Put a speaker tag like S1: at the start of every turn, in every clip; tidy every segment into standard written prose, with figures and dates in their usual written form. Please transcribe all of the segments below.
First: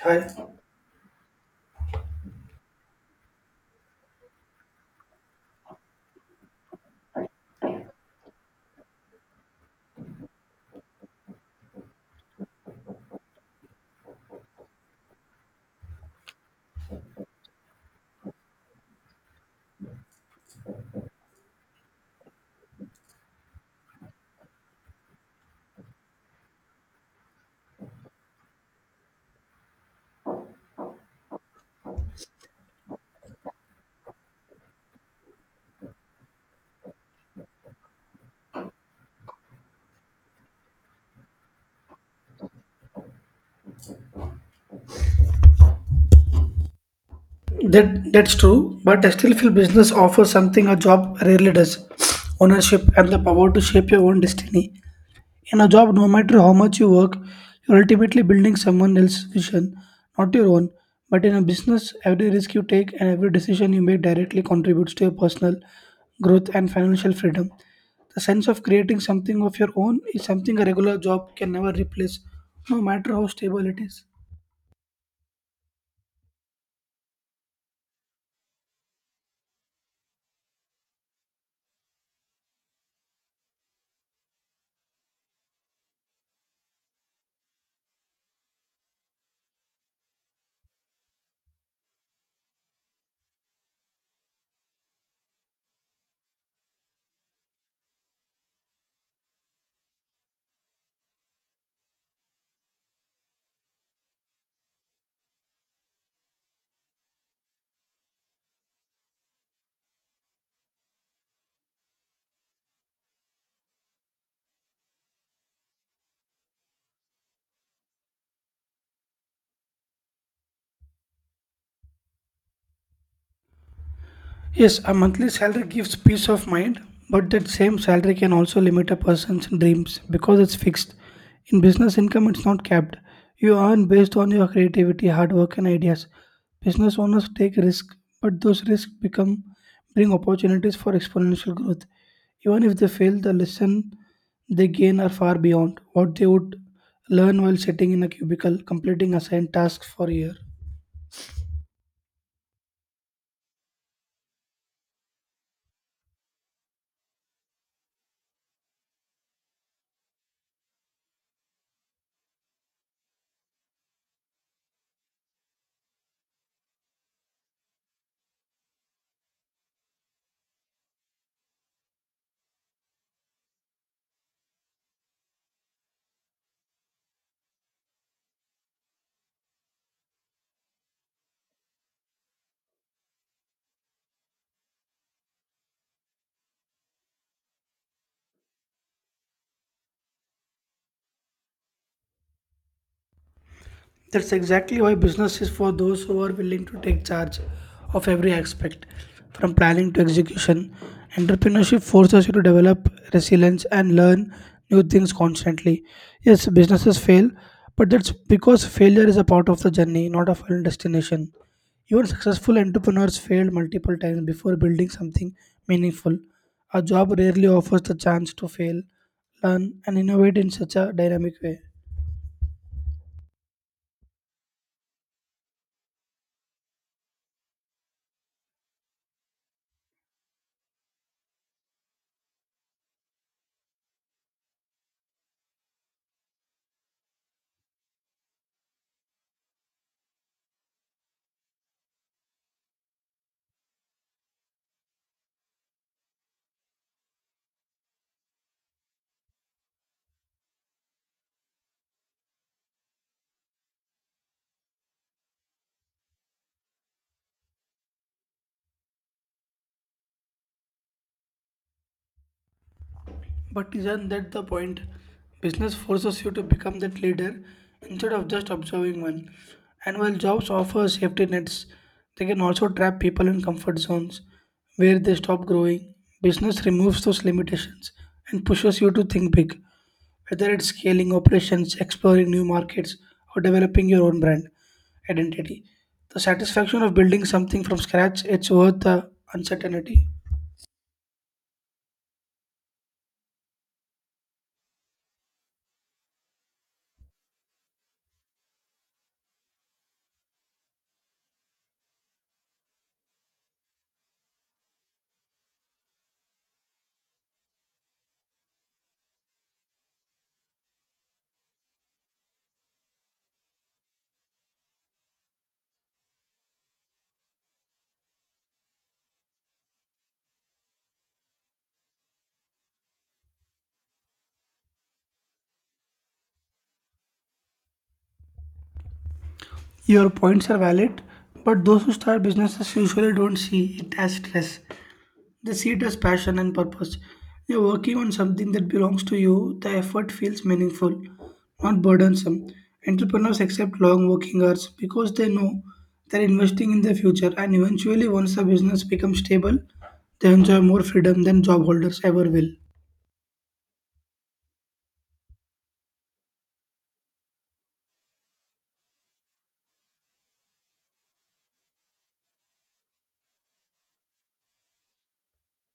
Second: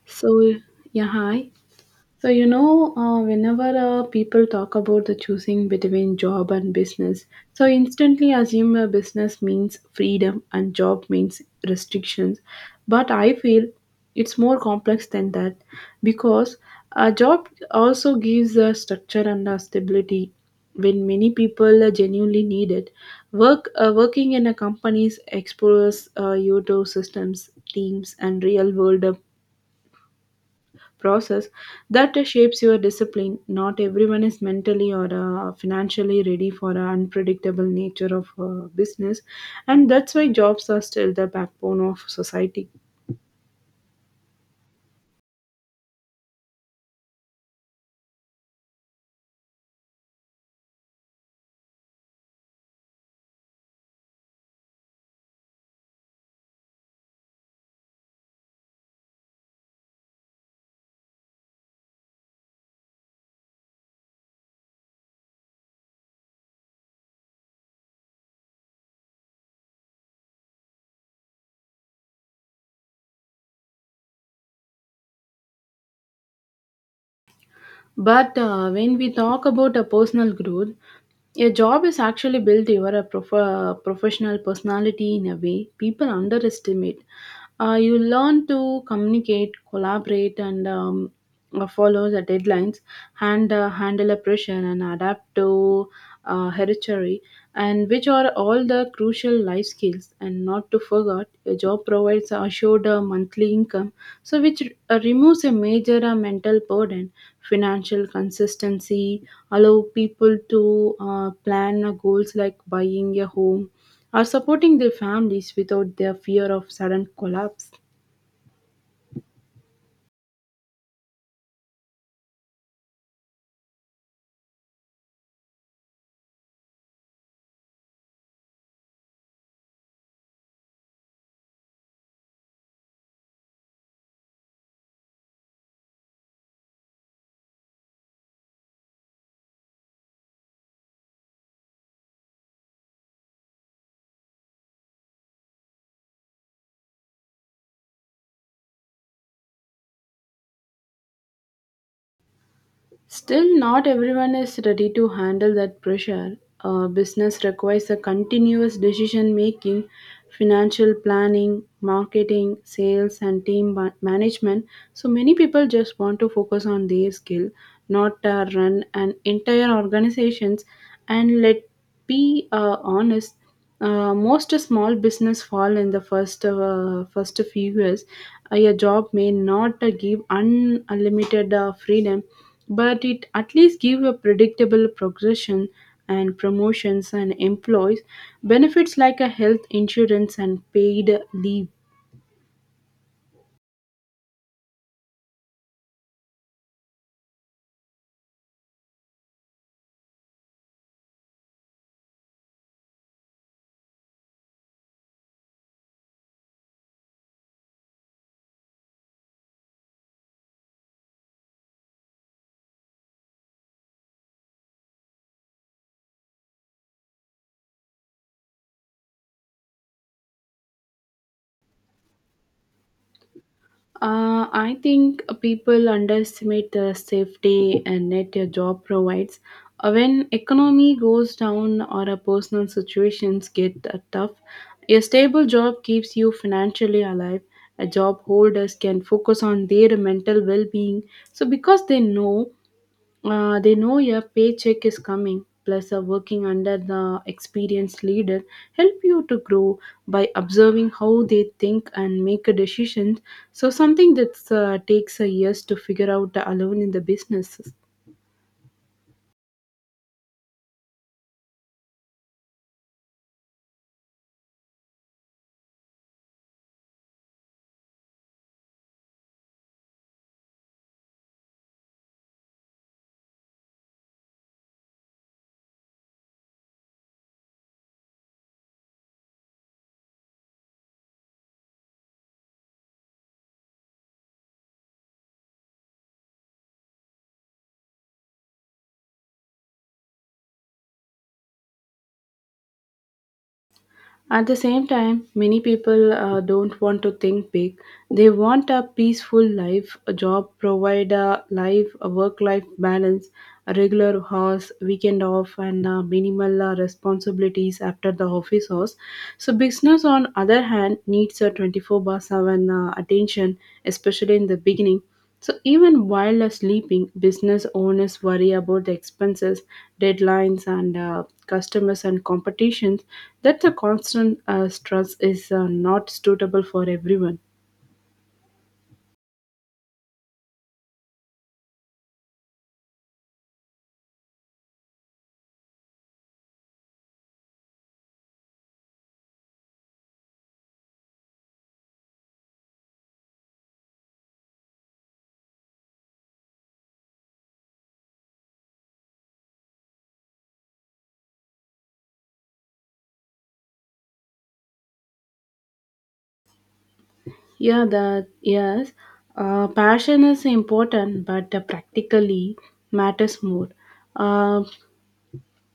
S1: Hi.
S2: So, yeah, hi. So, whenever people talk about the choosing between job and business, so instantly assume a business means freedom and job means restrictions. But I feel it's more complex than that because a job also gives a structure and a stability when many people genuinely need it. Working in a company exposes you to systems, teams, and real world process that shapes your discipline. Not everyone is mentally or financially ready for the unpredictable nature of business, and that's why jobs are still the backbone of society.
S1: That's true, but I still feel business offers something a job rarely does: ownership and the power to shape your own destiny. In a job, no matter how much you work, you're ultimately building someone else's vision, not your own. But in a business, every risk you take and every decision you make directly contributes to your personal growth and financial freedom. The sense of creating something of your own is something a regular job can never replace, no matter how stable it is.
S2: But when we talk about a personal growth, a job is actually built your professional personality in a way people underestimate. You learn to communicate, collaborate, and follow the deadlines, and handle a pressure, and adapt to hereditary, and which are all the crucial life skills. And not to forget, a job provides assured monthly income so which removes a major mental burden financial consistency allow people to plan goals like buying a home or supporting their families without their fear of sudden collapse.
S1: Yes, a monthly salary gives peace of mind, but that same salary can also limit a person's dreams because it's fixed. In business income, it's not capped. You earn based on your creativity, hard work, and ideas. Business owners take risks, but those risks become bring opportunities for exponential growth. Even if they fail, the lesson they gain are far beyond what they would learn while sitting in a cubicle completing assigned tasks for a year.
S2: Still, not everyone is ready to handle that pressure. Business requires a continuous decision making, financial planning, marketing, sales, and management. So, many people just want to focus on their skill, not run an entire organizations. And let be honest, most small business fall in the first few years. Your job may not give unlimited freedom, but it at least give a predictable progression and promotions and employees benefits like a health insurance and paid leave.
S1: That's exactly why business is for those who are willing to take charge of every aspect, from planning to execution. Entrepreneurship forces you to develop resilience and learn new things constantly. Yes, businesses fail, but that's because failure is a part of the journey, not a final destination. Even successful entrepreneurs failed multiple times before building something meaningful. A job rarely offers the chance to fail, learn, and innovate in such a dynamic way.
S2: I think people underestimate the safety and net your job provides. When economy goes down or a personal situations get tough, a stable job keeps you financially alive. A job holders can focus on their mental well-being, so because they know your paycheck is coming, plus, working under the experienced leader help you to grow by observing how they think and make a decision. So, something that takes a years to figure out alone in the business.
S1: But isn't that the point? Business forces you to become that leader instead of just observing one. And while jobs offer safety nets, they can also trap people in comfort zones where they stop growing. Business removes those limitations and pushes you to think big, whether it's scaling operations, exploring new markets, or developing your own brand identity. The satisfaction of building something from scratch, it's worth the uncertainty.
S2: At the same time, many people don't want to think big. They want a peaceful life, a job, provide a life, a work-life balance, a regular hours, weekend off, and minimal responsibilities after the office hours. So, business on other hand needs a 24 by 7 attention, especially in the beginning. So, even while sleeping, business owners worry about the expenses, deadlines, and customers and competitions. That the constant stress is not suitable for everyone.
S1: Your points are valid, but those who start businesses usually don't see it as stress. They see it as passion and purpose. You're working on something that belongs to you, the effort feels meaningful, not burdensome. Entrepreneurs accept long working hours because they know they're investing in their future, and eventually, once the business becomes stable, they enjoy more freedom than job holders ever will.
S2: Yeah, that yes, passion is important, but practically matters more. Uh,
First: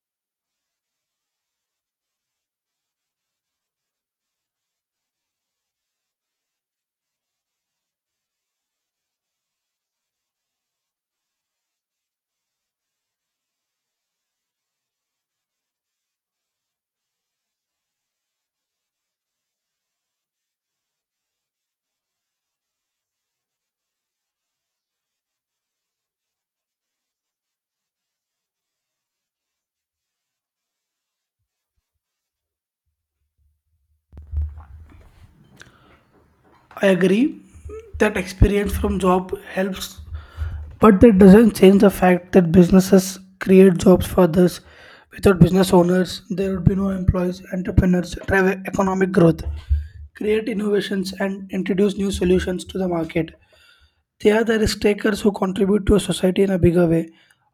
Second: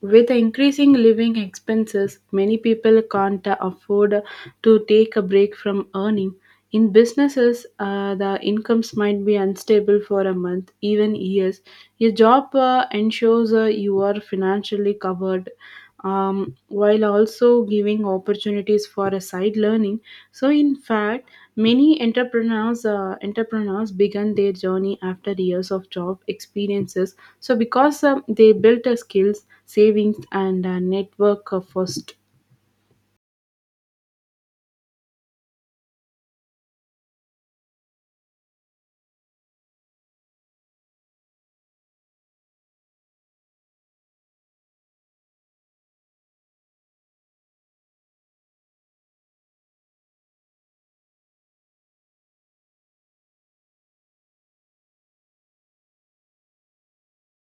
S2: With the increasing living expenses, many people can't afford to take a break from earning. In businesses, the incomes might be unstable for a month, even years. Your job ensures you are financially covered, while also giving opportunities for a side learning. So, in fact, many entrepreneurs began their journey after years of job experiences. So, because they built a skills, savings, and network first.
S1: I agree that experience from job helps. But that doesn't change the fact that businesses create jobs for others. Without business owners, there would be no employees, entrepreneurs, drive economic growth, create innovations, and introduce new solutions to the market. They are the risk takers who contribute to a society in a bigger way.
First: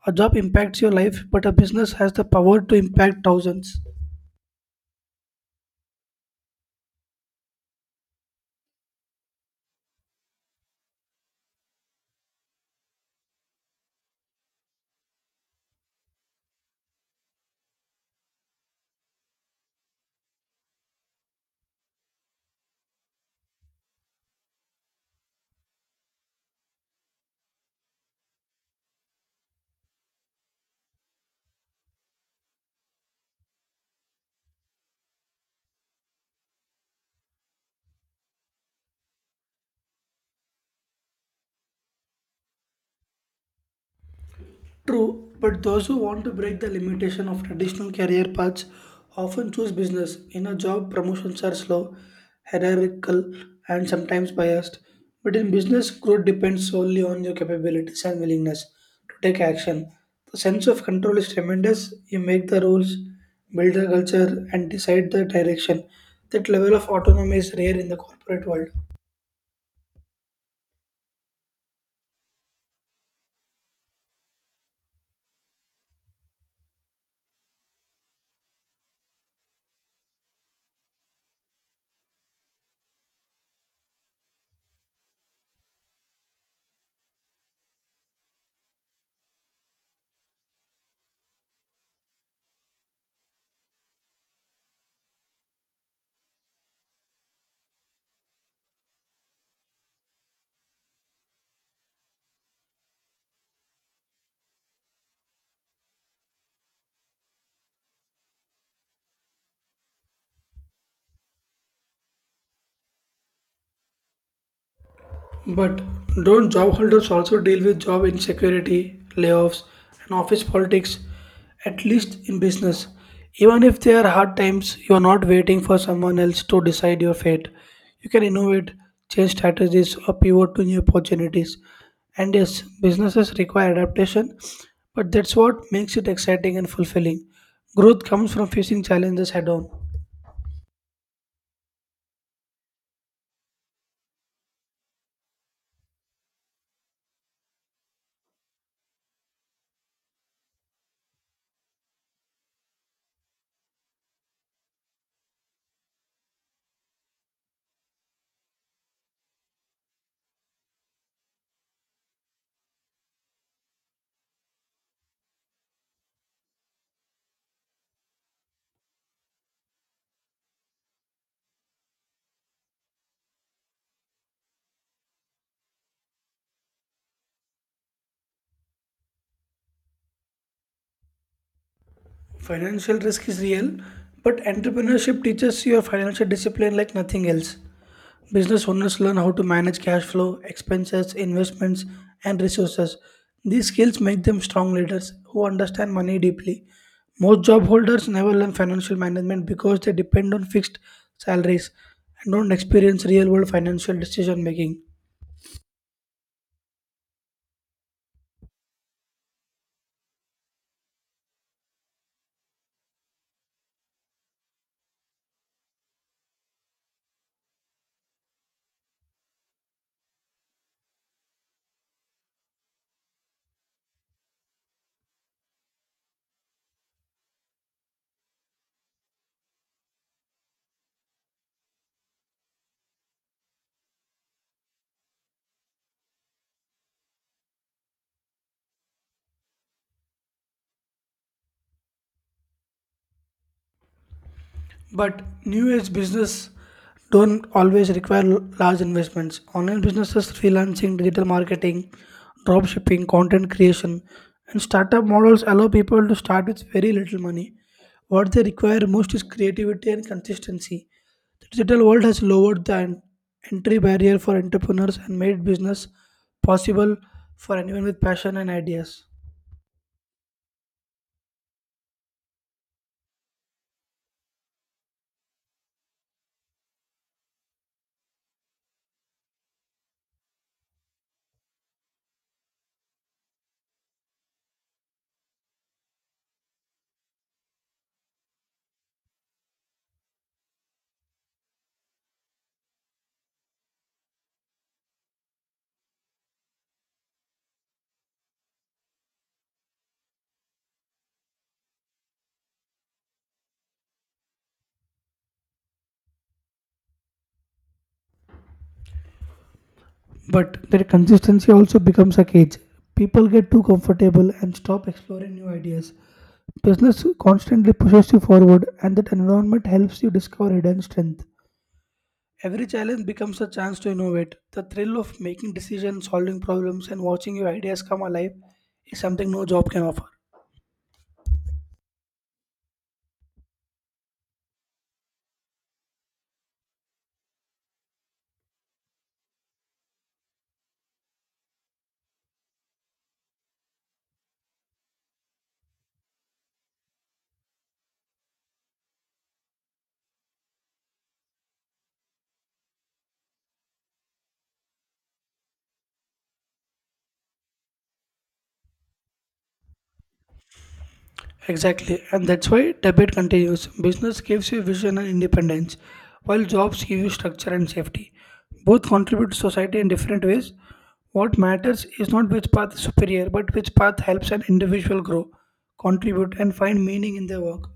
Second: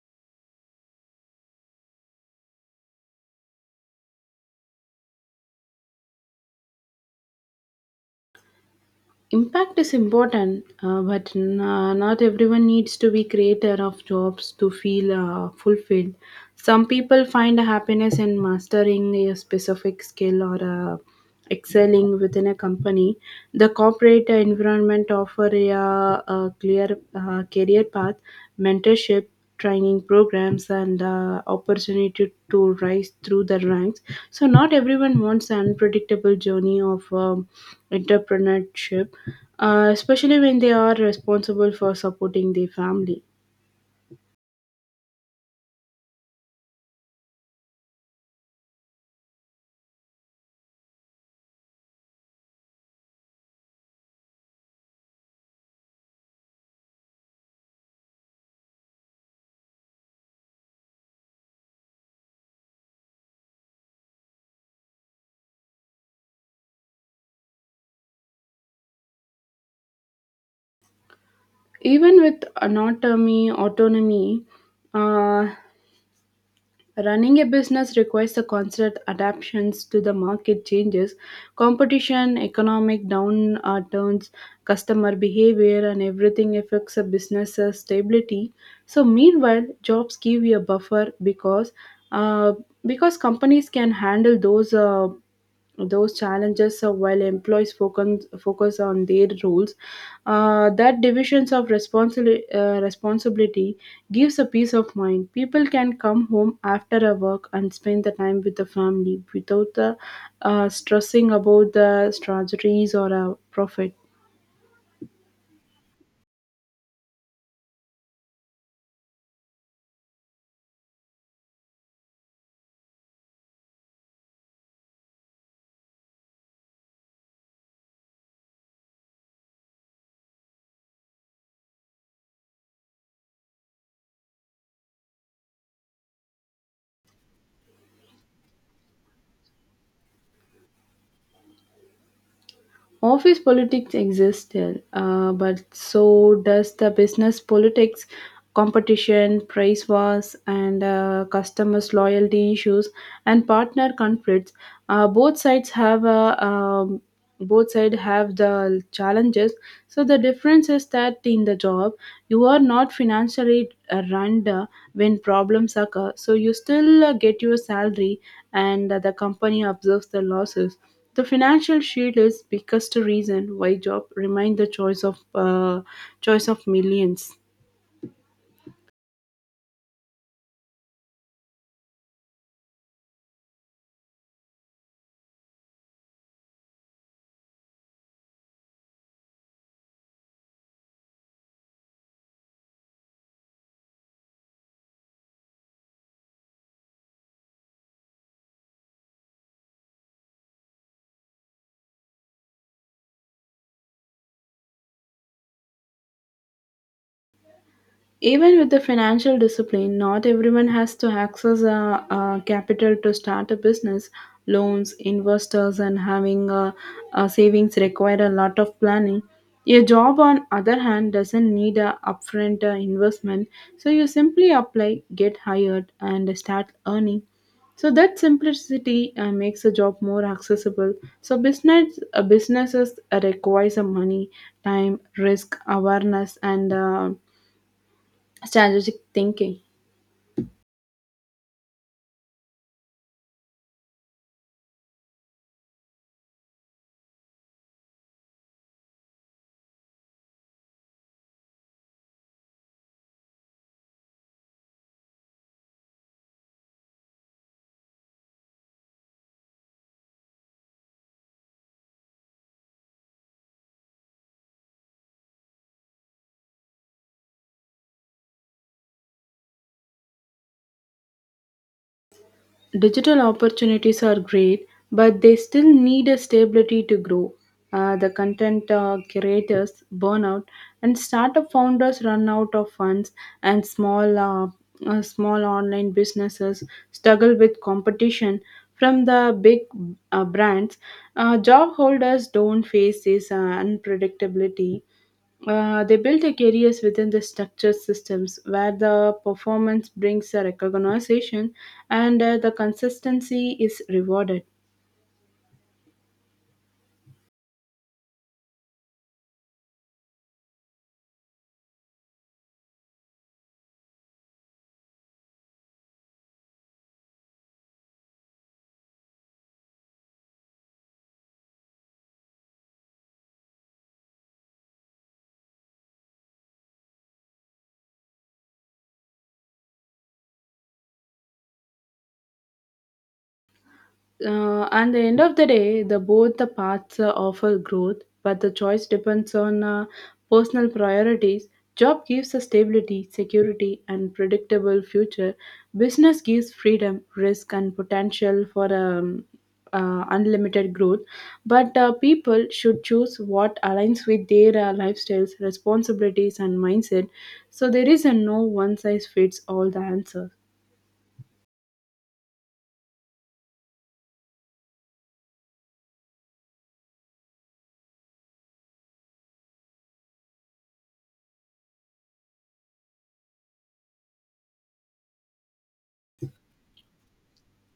S1: A job impacts your life, but a business has the power to impact thousands.
S2: Impact is important, but not everyone needs to be creator of jobs to feel fulfilled. Some people find happiness in mastering a specific skill or uh, excelling within a company. The corporate environment offer a clear career path, mentorship, training programs and opportunity to rise through the ranks so not everyone wants an unpredictable journey of entrepreneurship especially when they are responsible for supporting their family.
S1: True, but those who want to break the limitation of traditional career paths often choose business. In a job, promotions are slow, hierarchical, and sometimes biased. But in business, growth depends solely on your capabilities and willingness to take action. The sense of control is tremendous. You make the rules, build the culture, and decide the direction. That level of autonomy is rare in the corporate world.
S2: Even with autonomy, uh, running a business requires the constant adaptations to the market changes, competition, economic downturns, customer behavior, and everything affects a business's stability. So, meanwhile, jobs give you a buffer uh, because companies can handle those challenges while employees focus on their roles that divisions of responsibility gives a peace of mind people can come home after a work and spend the time with the family without stressing about the strategies or a profit.
S1: But don't job holders also deal with job insecurity, layoffs, and office politics, at least in business? Even if there are hard times, you are not waiting for someone else to decide your fate. You can innovate, change strategies, or pivot to new opportunities. And yes, businesses require adaptation, but that's what makes it exciting and fulfilling. Growth comes from facing challenges head on.
S2: Office politics exists still, but so does the business politics, competition, price wars, and customers' loyalty issues and partner conflicts. Uh, both sides have a um, both sides have the challenges. So the difference is that in the job, you are not financially run when problems occur. So you still get your salary, and the company absorbs the losses. The financial shield is biggest reason why job remain the choice of millions.
S1: Financial risk is real, but entrepreneurship teaches you financial discipline like nothing else. Business owners learn how to manage cash flow, expenses, investments, and resources. These skills make them strong leaders who understand money deeply. Most job holders never learn financial management because they depend on fixed salaries and don't experience real world financial decision making.
S2: Even with the financial discipline, not everyone has to access capital to start a business. Loans, investors, and having savings require a lot of planning. A job, on other hand, doesn't need a upfront investment, so you simply apply, get hired, and start earning. So that simplicity makes a job more accessible. So businesses requires money, time, risk, awareness, and strategic thinking.
S1: But new age business don't always require large investments. Online businesses, freelancing, digital marketing, drop shipping, content creation, and startup models allow people to start with very little money. What they require most is creativity and consistency. The digital world has lowered the entry barrier for entrepreneurs and made business possible for anyone with passion and ideas.
S2: Digital opportunities are great, but they still need a stability to grow. The content curators burn out, and startup founders run out of funds, and small online businesses struggle with competition from the big brands. Job holders don't face this unpredictability. They build a careers within the structured systems where the performance brings a recognition and the consistency is rewarded.
S1: But their consistency also becomes a cage. People get too comfortable and stop exploring new ideas. Business constantly pushes you forward, and that environment helps you discover hidden strength. Every challenge becomes a chance to innovate. The thrill of making decisions, solving problems, and watching your ideas come alive is something no job can offer.
S2: And the end of the day, the both the paths offer growth, but the choice depends on personal priorities. Job gives a stability, security, and predictable future. Business gives freedom, risk, and potential for unlimited growth. But people should choose what aligns with their lifestyles, responsibilities, and mindset. So there is a no one size fits all the answer.
S1: Exactly, and that's why debit continues. Business gives you vision and independence, while jobs give you structure and safety. Both contribute to society in different ways. What matters is not which path is superior, but which path helps an individual grow, contribute, and find meaning in their work.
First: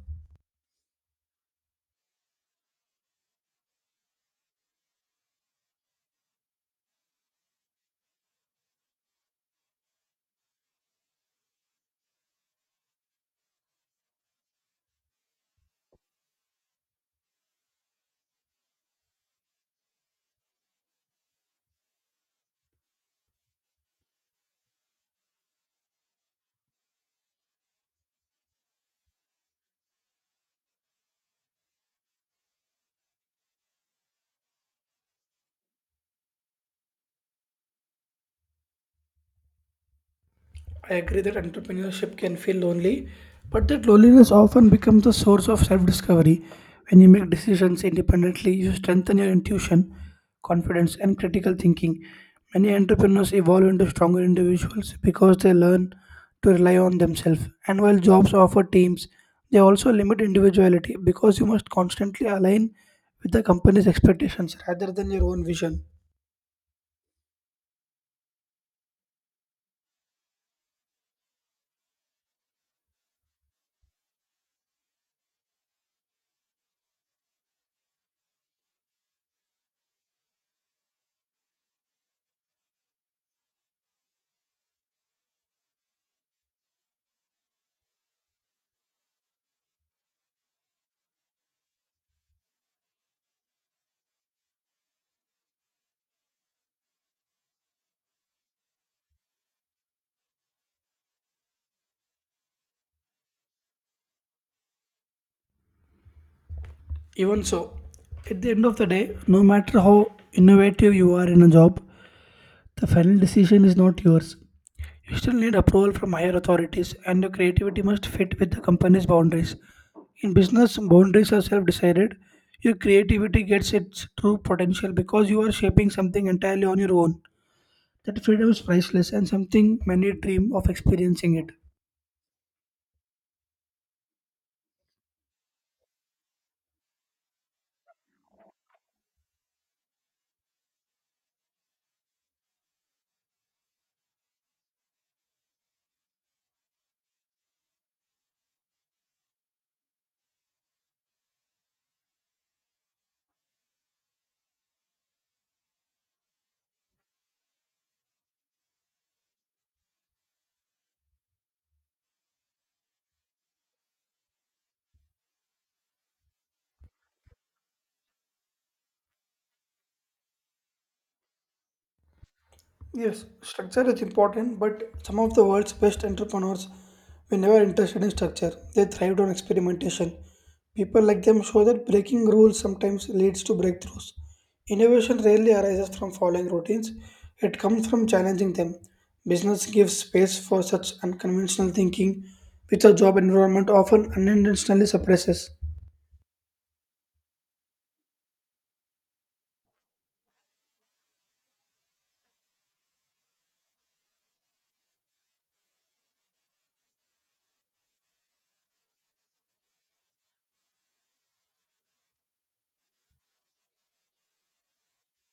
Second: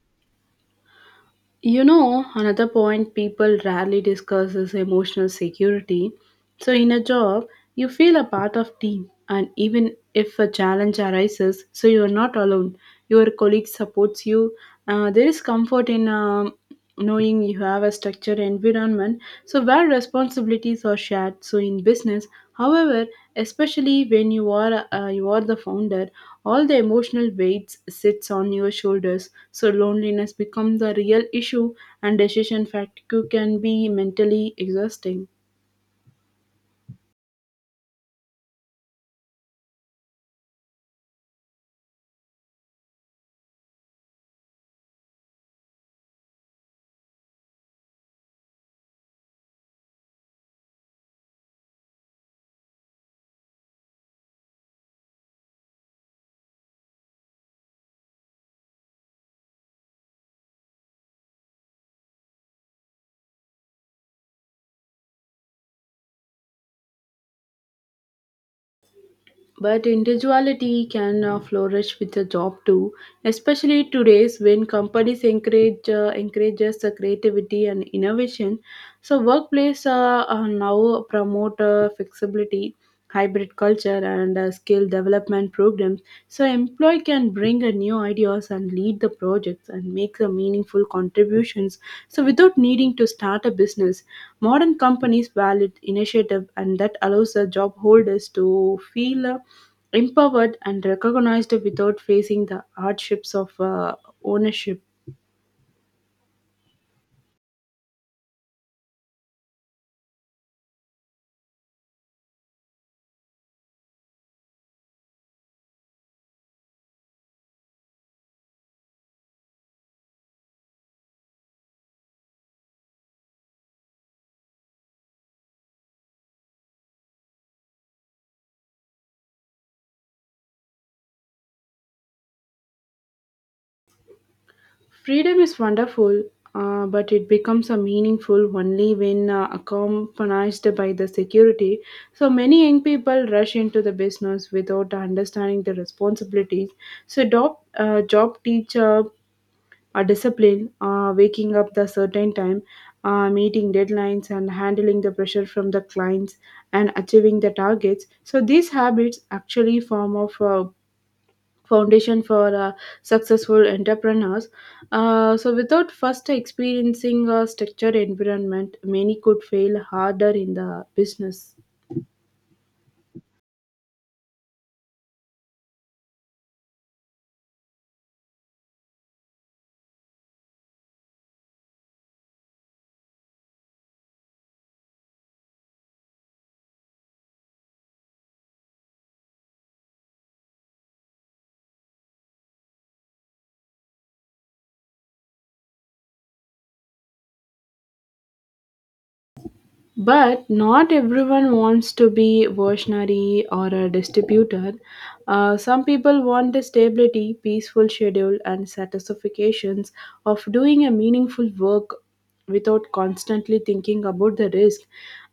S2: You know, another point people rarely discuss is emotional security. So in a job, you feel a part of team and even if a challenge arises, so you are not alone. Your colleague supports you. There is comfort in knowing you have a structured environment so where responsibilities are shared so in business however especially when you are the founder all the emotional weights sits on your shoulders so loneliness becomes a real issue and decision fatigue can be mentally exhausting.
S1: I agree that entrepreneurship can feel lonely, but that loneliness often becomes a source of self discovery. When you make decisions independently, you strengthen your intuition, confidence, and critical thinking. Many entrepreneurs evolve into stronger individuals because they learn to rely on themselves. And while jobs offer teams, they also limit individuality because you must constantly align with the company's expectations rather than your own vision.
S2: But individuality can flourish with a job too, especially today's when companies encourage encourages creativity and innovation. So workplace now promote flexibility, hybrid culture, and skill development programs. So employee can bring a new ideas and lead the projects and make the meaningful contributions so without needing to start a business modern companies valid initiative and that allows the job holders to feel empowered and recognized without facing the hardships of ownership.
S1: Even so, at the end of the day, no matter how innovative you are in a job, the final decision is not yours. You still need approval from higher authorities, and your creativity must fit with the company's boundaries. In business, boundaries are self decided. Your creativity gets its true potential because you are shaping something entirely on your own. That freedom is priceless and something many dream of experiencing it.
S2: Freedom is wonderful, but it becomes a meaningful only when accompanied by the security. So many young people rush into the business without understanding the responsibilities. So job teacher, discipline, waking up the certain time, meeting deadlines, and handling the pressure from the clients and achieving the targets. So these habits actually form of foundation for successful entrepreneurs. So, without first experiencing a structured environment, many could fail harder in the business.
S1: Yes, structure is important, but some of the world's best entrepreneurs were never interested in structure. They thrived on experimentation. People like them show that breaking rules sometimes leads to breakthroughs. Innovation rarely arises from following routines, it comes from challenging them. Business gives space for such unconventional thinking, which a job environment often unintentionally suppresses.
S2: But not everyone wants to be versionary or a distributor. Some people want the stability, peaceful schedule, and satisfactions of doing a meaningful work without constantly thinking about the risk.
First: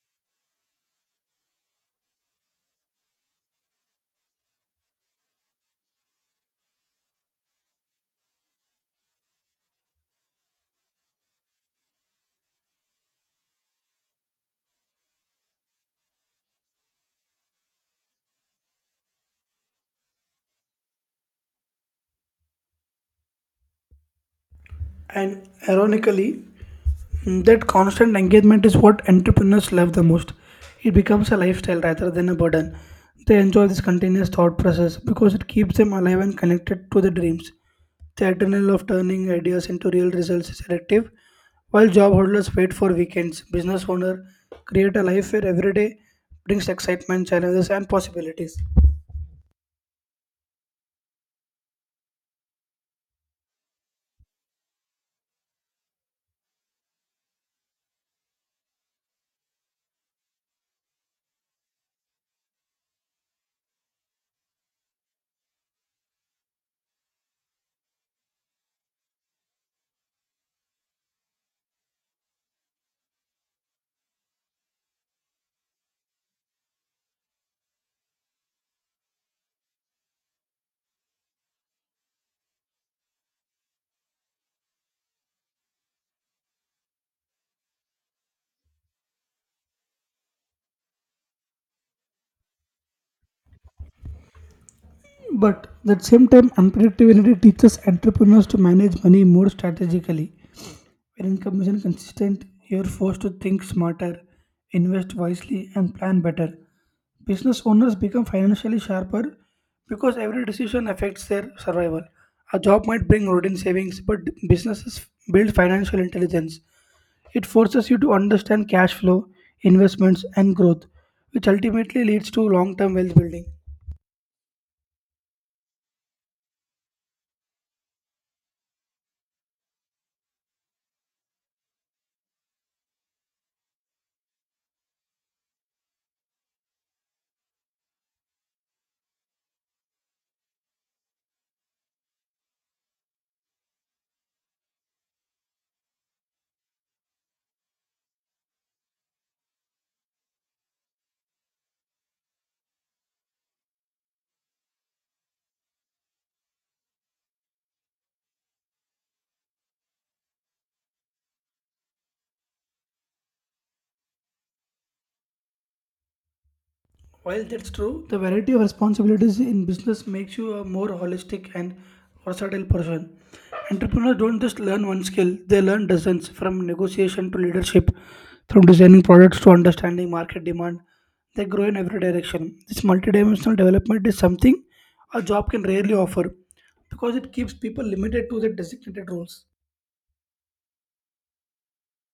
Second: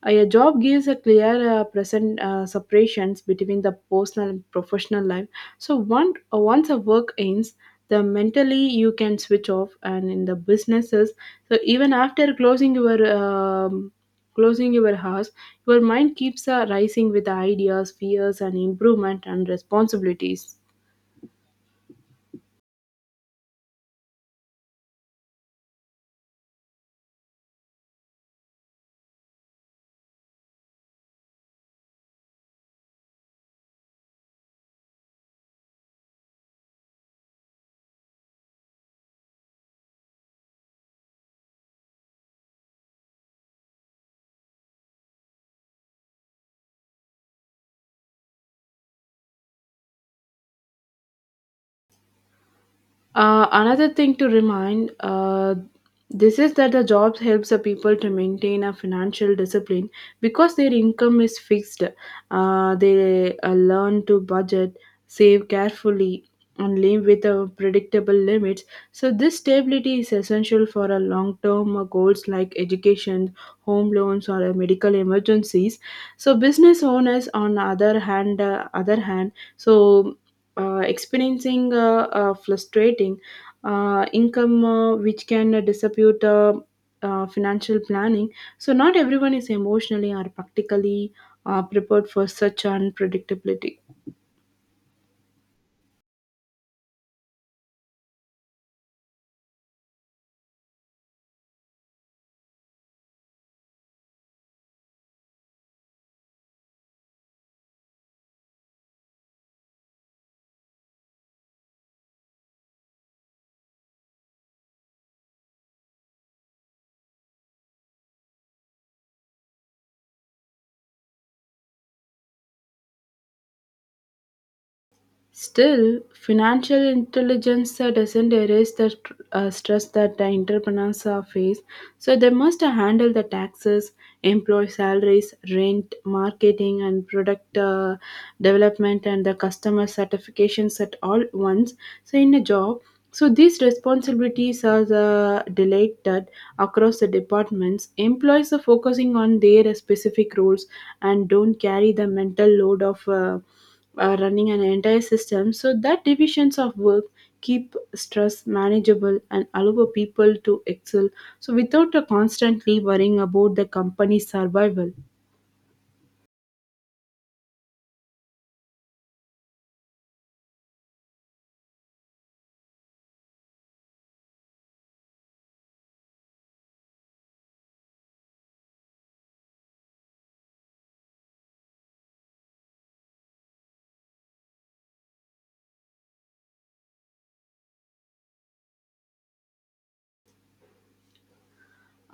S2: A job gives a clear present separations between the personal and professional life. So once a work ends, the mentally you can switch off, and in the businesses, so even after closing your house, your mind keeps rising with the ideas, fears, and improvement and responsibilities.
S1: And ironically, that constant engagement is what entrepreneurs love the most. It becomes a lifestyle rather than a burden. They enjoy this continuous thought process because it keeps them alive and connected to their dreams. The adrenaline of turning ideas into real results is addictive, while job holders wait for weekends. Business owners create a life where every day brings excitement, challenges, and possibilities.
S2: Another thing to remind this is that the jobs helps the people to maintain a financial discipline because their income is fixed. They learn to budget, save carefully, and live with predictable limits. So this stability is essential for a long-term goals like education, home loans, or medical emergencies. So business owners, on the other hand, so experiencing frustrating income which can dispute financial planning. So, not everyone is emotionally or practically prepared for such unpredictability.
S1: But at the same time, unpredictability teaches entrepreneurs to manage money more strategically. When income isn't consistent, you're forced to think smarter, invest wisely, and plan better. Business owners become financially sharper because every decision affects their survival. A job might bring routine savings, but businesses build financial intelligence. It forces you to understand cash flow, investments, and growth, which ultimately leads to long term wealth building.
S2: Still, financial intelligence doesn't erase the stress that the entrepreneurs face. So they must handle the taxes, employee salaries, rent, marketing, and product development, and the customer certifications at all once. So in a job, so these responsibilities are the delegated across the departments. Employees are focusing on their specific roles and don't carry the mental load of. Running an entire system so that divisions of work keep stress manageable and allow people to excel so without constantly worrying about the company's survival.
S1: While that's true, the variety of responsibilities in business makes you a more holistic and versatile person. Entrepreneurs don't just learn one skill, they learn dozens from negotiation to leadership, from designing products to understanding market demand. They grow in every direction. This multidimensional development is something a job can rarely offer because it keeps people limited to their designated roles.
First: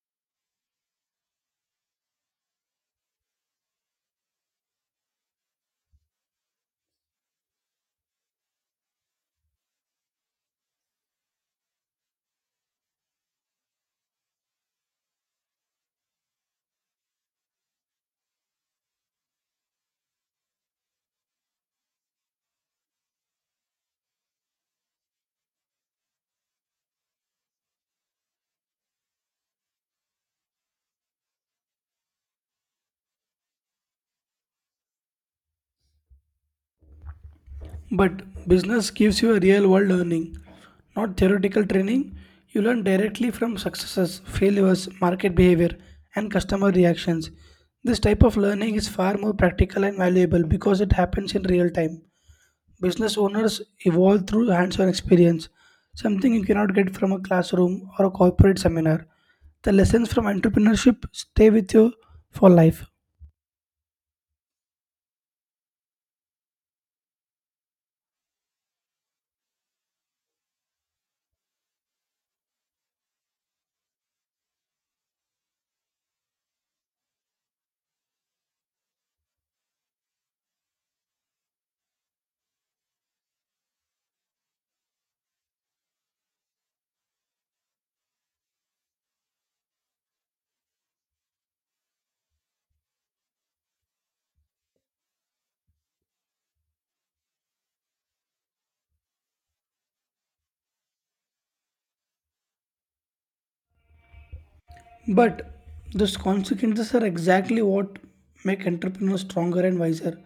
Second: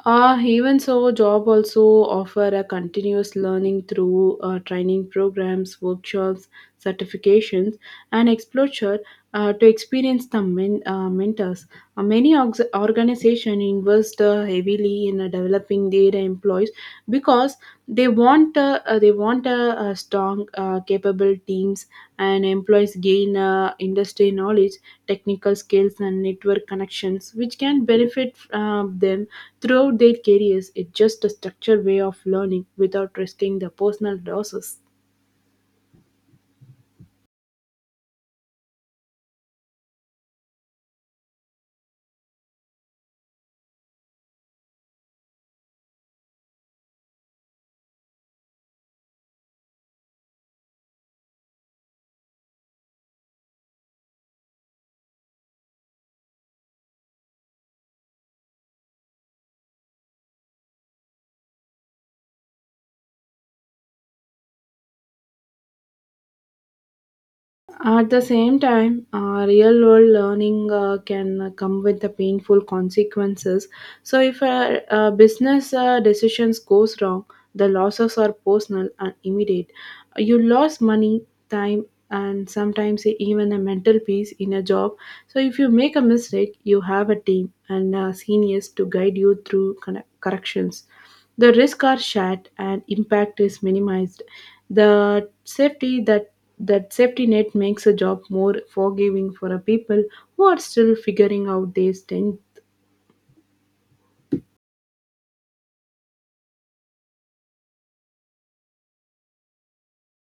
S2: Even so, job also offer a continuous learning through training programs, workshops, certifications, and exposure to experience the mentors. Many organizations invest heavily in developing their employees because they want a strong capable teams, and employees gain industry knowledge, technical skills, and network connections which can benefit them throughout their careers. It's just a structured way of learning without risking the personal losses.
S1: But business gives you a real world learning, not theoretical training. You learn directly from successes, failures, market behavior, and customer reactions. This type of learning is far more practical and valuable because it happens in real time. Business owners evolve through hands on experience, something you cannot get from a classroom or a corporate seminar. The lessons from entrepreneurship stay with you for life.
S2: At the same time, real world learning can come with the painful consequences. So, if a business decisions goes wrong, the losses are personal and immediate. You lost money, time, and sometimes even a mental peace in a job. So, if you make a mistake, you have a team and seniors to guide you through corrections. The risks are shared and impact is minimized. The safety that that safety net makes a job more forgiving for a people who are still figuring out these things.
S1: But those consequences are exactly what make entrepreneurs stronger and wiser.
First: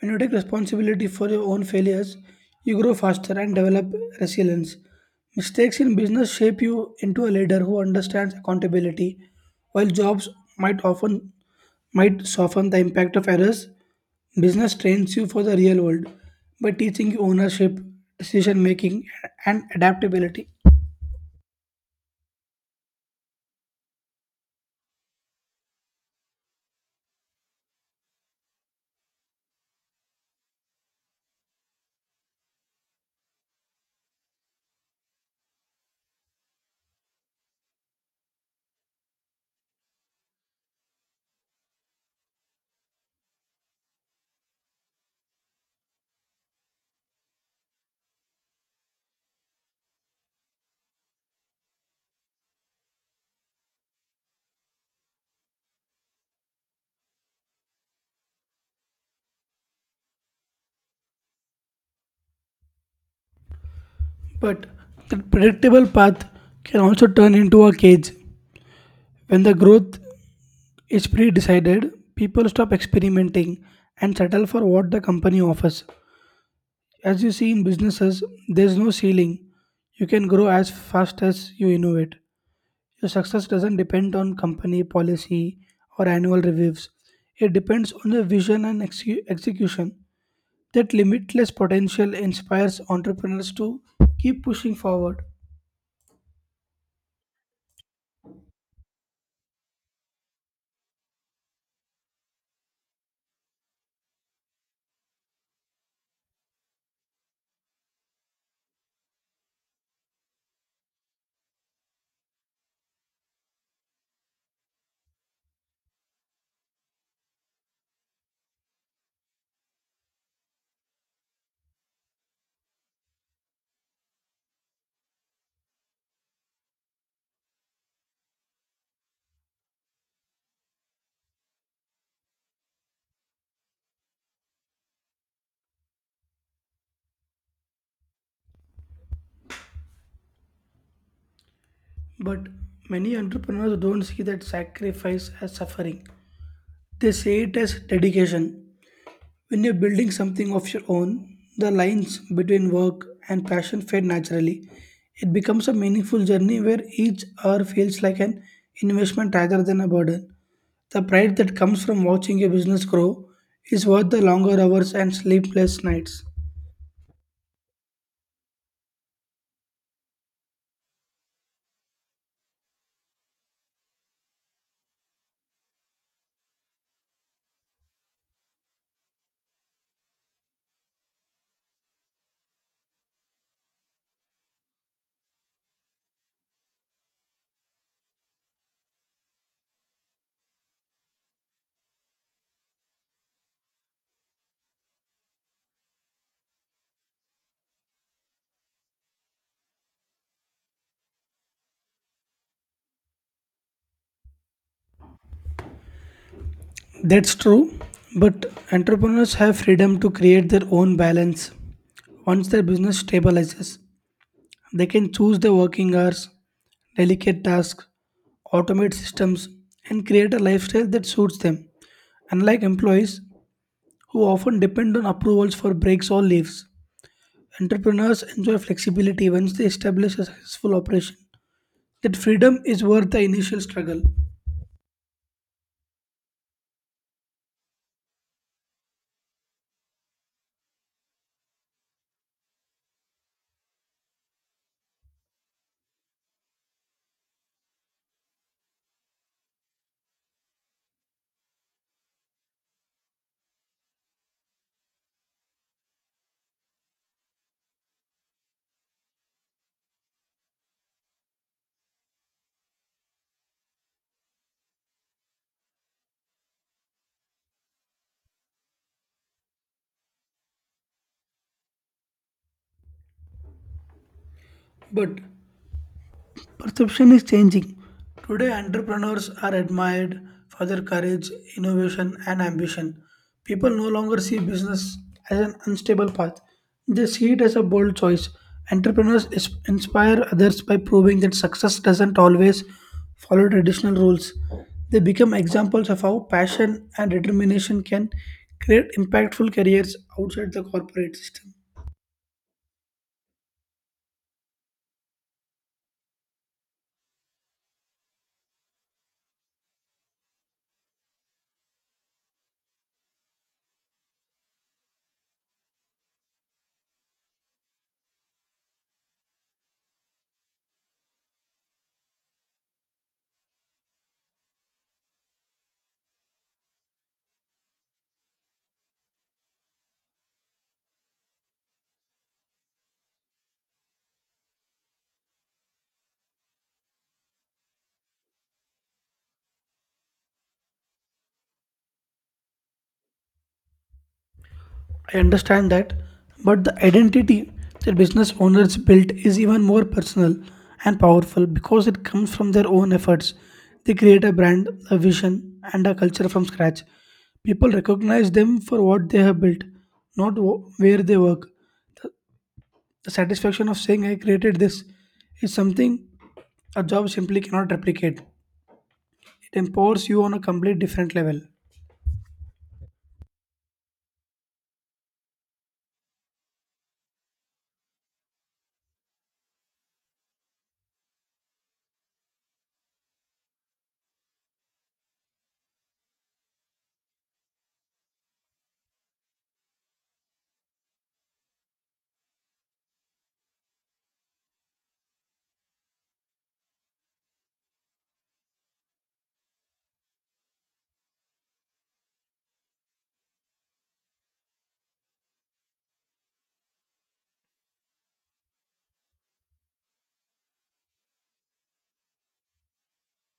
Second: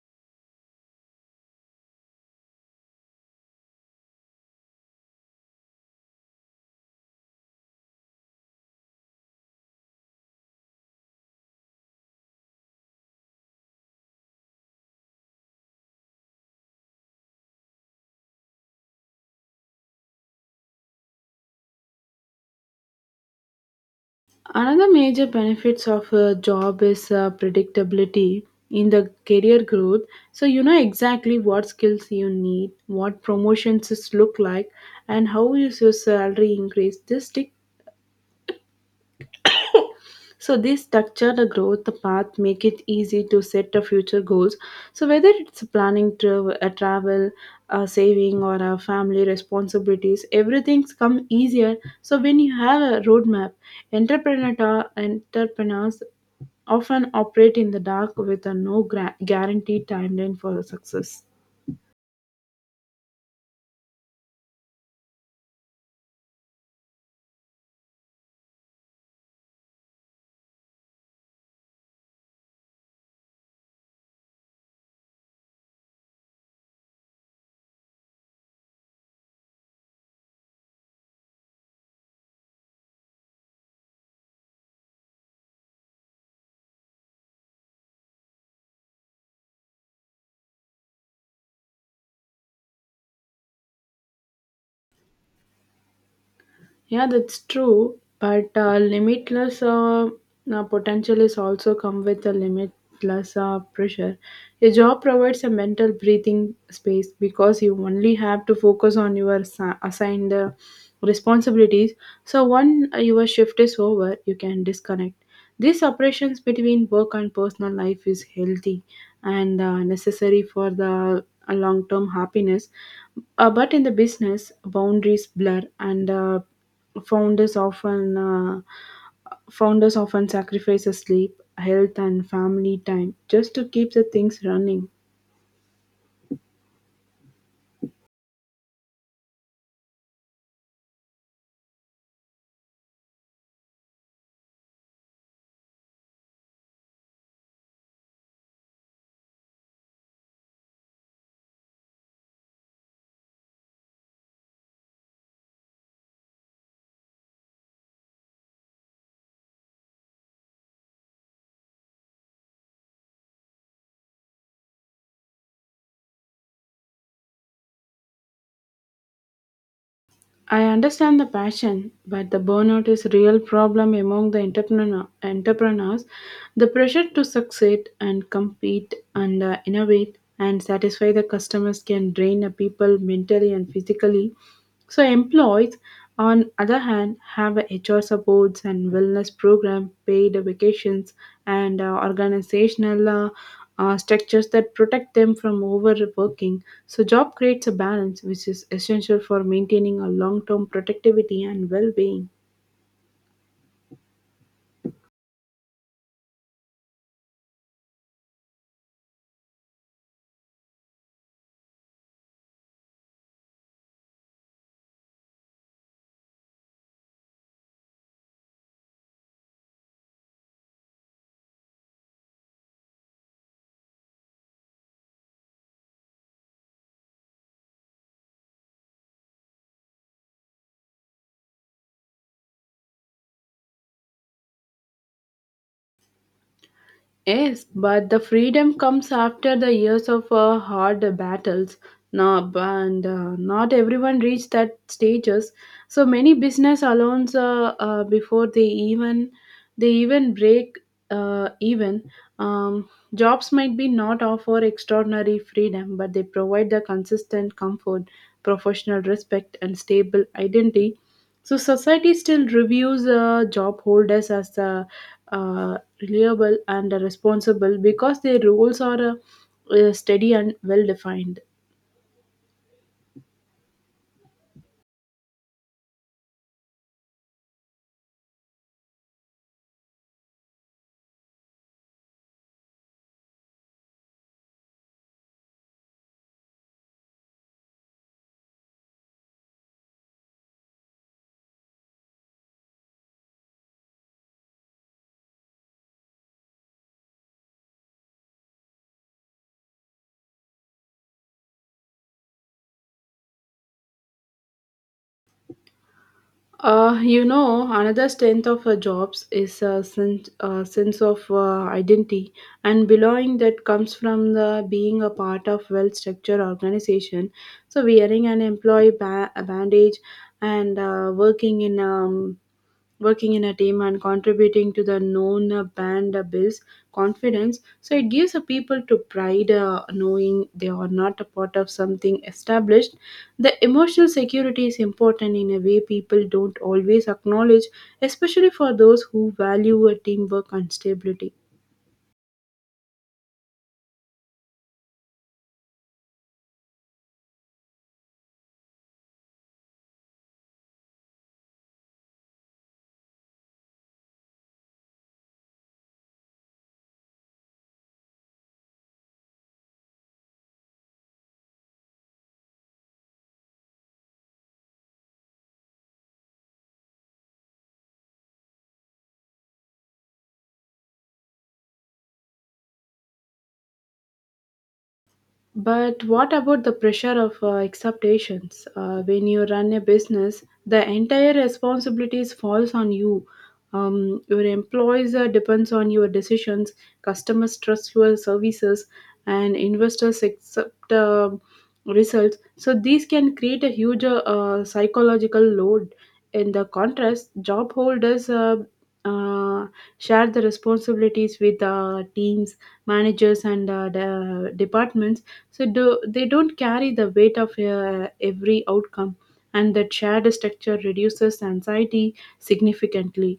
S1: When you take responsibility for your own failures, you grow faster and develop resilience. Mistakes in business shape you into a leader who understands accountability, while jobs might often might soften the impact of errors. Business trains you for the real world by teaching you ownership, decision making, and adaptability.
S2: Another major benefits of a job is predictability in the career growth. So you know exactly what skills you need, what promotions is look like, and how is your salary increase. This So this structure, the growth, the path make it easy to set the future goals. So whether it's planning to a travel, a saving, or a family responsibilities, everything's come easier. So when you have a roadmap, entrepreneurs often operate in the dark with a no gra- guaranteed timeline for success.
S1: But the predictable path can also turn into a cage. When the growth is pre decided, people stop experimenting and settle for what the company offers. As you see in businesses, there's no ceiling. You can grow as fast as you innovate. Your success doesn't depend on company policy or annual reviews. It depends on your vision and execution. That limitless potential inspires entrepreneurs to keep pushing forward.
S2: Yeah, that's true. But limitless potential is also come with a limitless pressure. A job provides a mental breathing space because you only have to focus on your assigned responsibilities. So when your shift is over, you can disconnect. These separations between work and personal life is healthy and necessary for the long-term happiness. But in the business, boundaries blur and Founders often uh, founders often sacrifice sleep, health, and family time just to keep the things running.
S1: But many entrepreneurs don't see that sacrifice as suffering. They see it as dedication. When you're building something of your own, the lines between work and passion fade naturally. It becomes a meaningful journey where each hour feels like an investment rather than a burden. The pride that comes from watching your business grow is worth the longer hours and sleepless nights.
S2: I understand the passion, but the burnout is real problem among the entrepreneurs. The pressure to succeed and compete and innovate and satisfy the customers can drain the people mentally and physically. So employees on other hand, have a HR supports and wellness program, paid vacations, and organizational structures that protect them from overworking. So, job creates a balance which is essential for maintaining a long-term productivity and well-being.
S1: That's true, but entrepreneurs have freedom to create their own balance. Once their business stabilizes, they can choose their working hours, delegate tasks, automate systems, and create a lifestyle that suits them. Unlike employees who often depend on approvals for breaks or leaves, entrepreneurs enjoy flexibility once they establish a successful operation. That freedom is worth the initial struggle.
S2: Yes, but the freedom comes after the years of hard battles. Now, and not everyone reached that stages. So many business allows before they even break even. Um, Jobs might be not offer extraordinary freedom, but they provide the consistent comfort, professional respect, and stable identity. So society still reviews job holders as the reliable and responsible because their roles are steady and well defined.
S1: But perception is changing. Today, entrepreneurs are admired for their courage, innovation, and ambition. People no longer see business as an unstable path, they see it as a bold choice. Entrepreneurs inspire others by proving that success doesn't always follow traditional rules. They become examples of how passion and determination can create impactful careers outside the corporate system.
S2: You know, another strength of jobs is a sense of identity and belonging that comes from the being a part of well-structured organization. So wearing an a bandage and working in working in a team and contributing to the known band builds confidence. So it gives a people to pride knowing they are not a part of something established. The emotional security is important in a way people don't always acknowledge, especially for those who value a teamwork and stability.
S1: I understand that, but the identity that business owners built is even more personal and powerful because it comes from their own efforts. They create a brand, a vision, and a culture from scratch. People recognize them for what they have built, not where they work. The satisfaction of saying, I created this, is something a job simply cannot replicate. It empowers you on a complete different level.
S2: But what about the pressure of expectations? When you run a business, the entire responsibilities falls on you. Your employees depends on your decisions, customers trust your services, and investors accept results. So these can create a huge psychological load. In the contrast, job holders uh, share the responsibilities with teams, managers, and the departments. So they don't carry the weight of every outcome, and that shared structure reduces anxiety significantly.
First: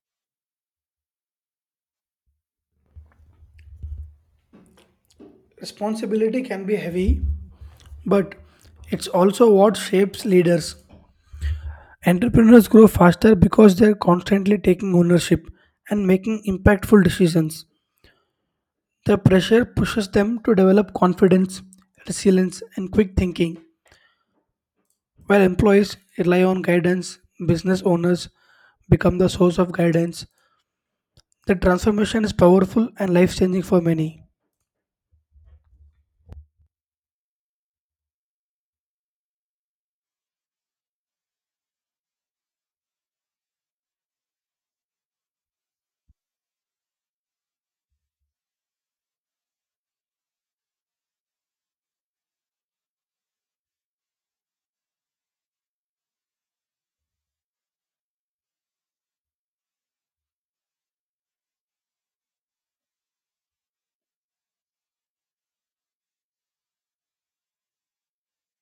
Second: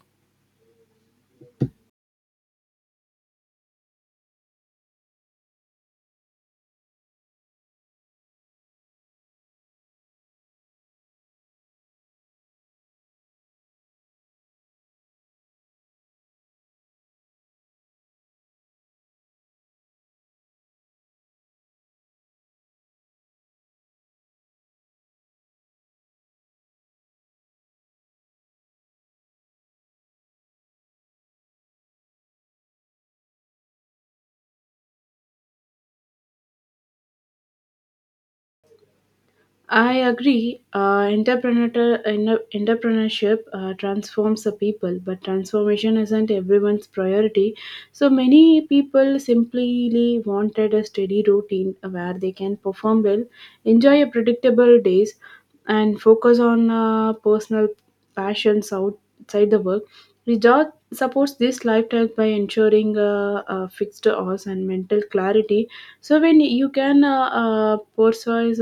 S1: Responsibility can be heavy, but it's also what shapes leaders. Entrepreneurs grow faster because they're constantly taking ownership and making impactful decisions. The pressure pushes them to develop confidence, resilience, and quick thinking, while employees rely on guidance, business owners become the source of guidance. The transformation is powerful and life changing for many.
S2: I agree. Entrepreneurship transforms the people, but transformation isn't everyone's priority. So many people simply wanted a steady routine where they can perform well, enjoy a predictable days, and focus on personal passions outside the work. The job supports this lifestyle by ensuring fixed hours and mental clarity. So when you can pursue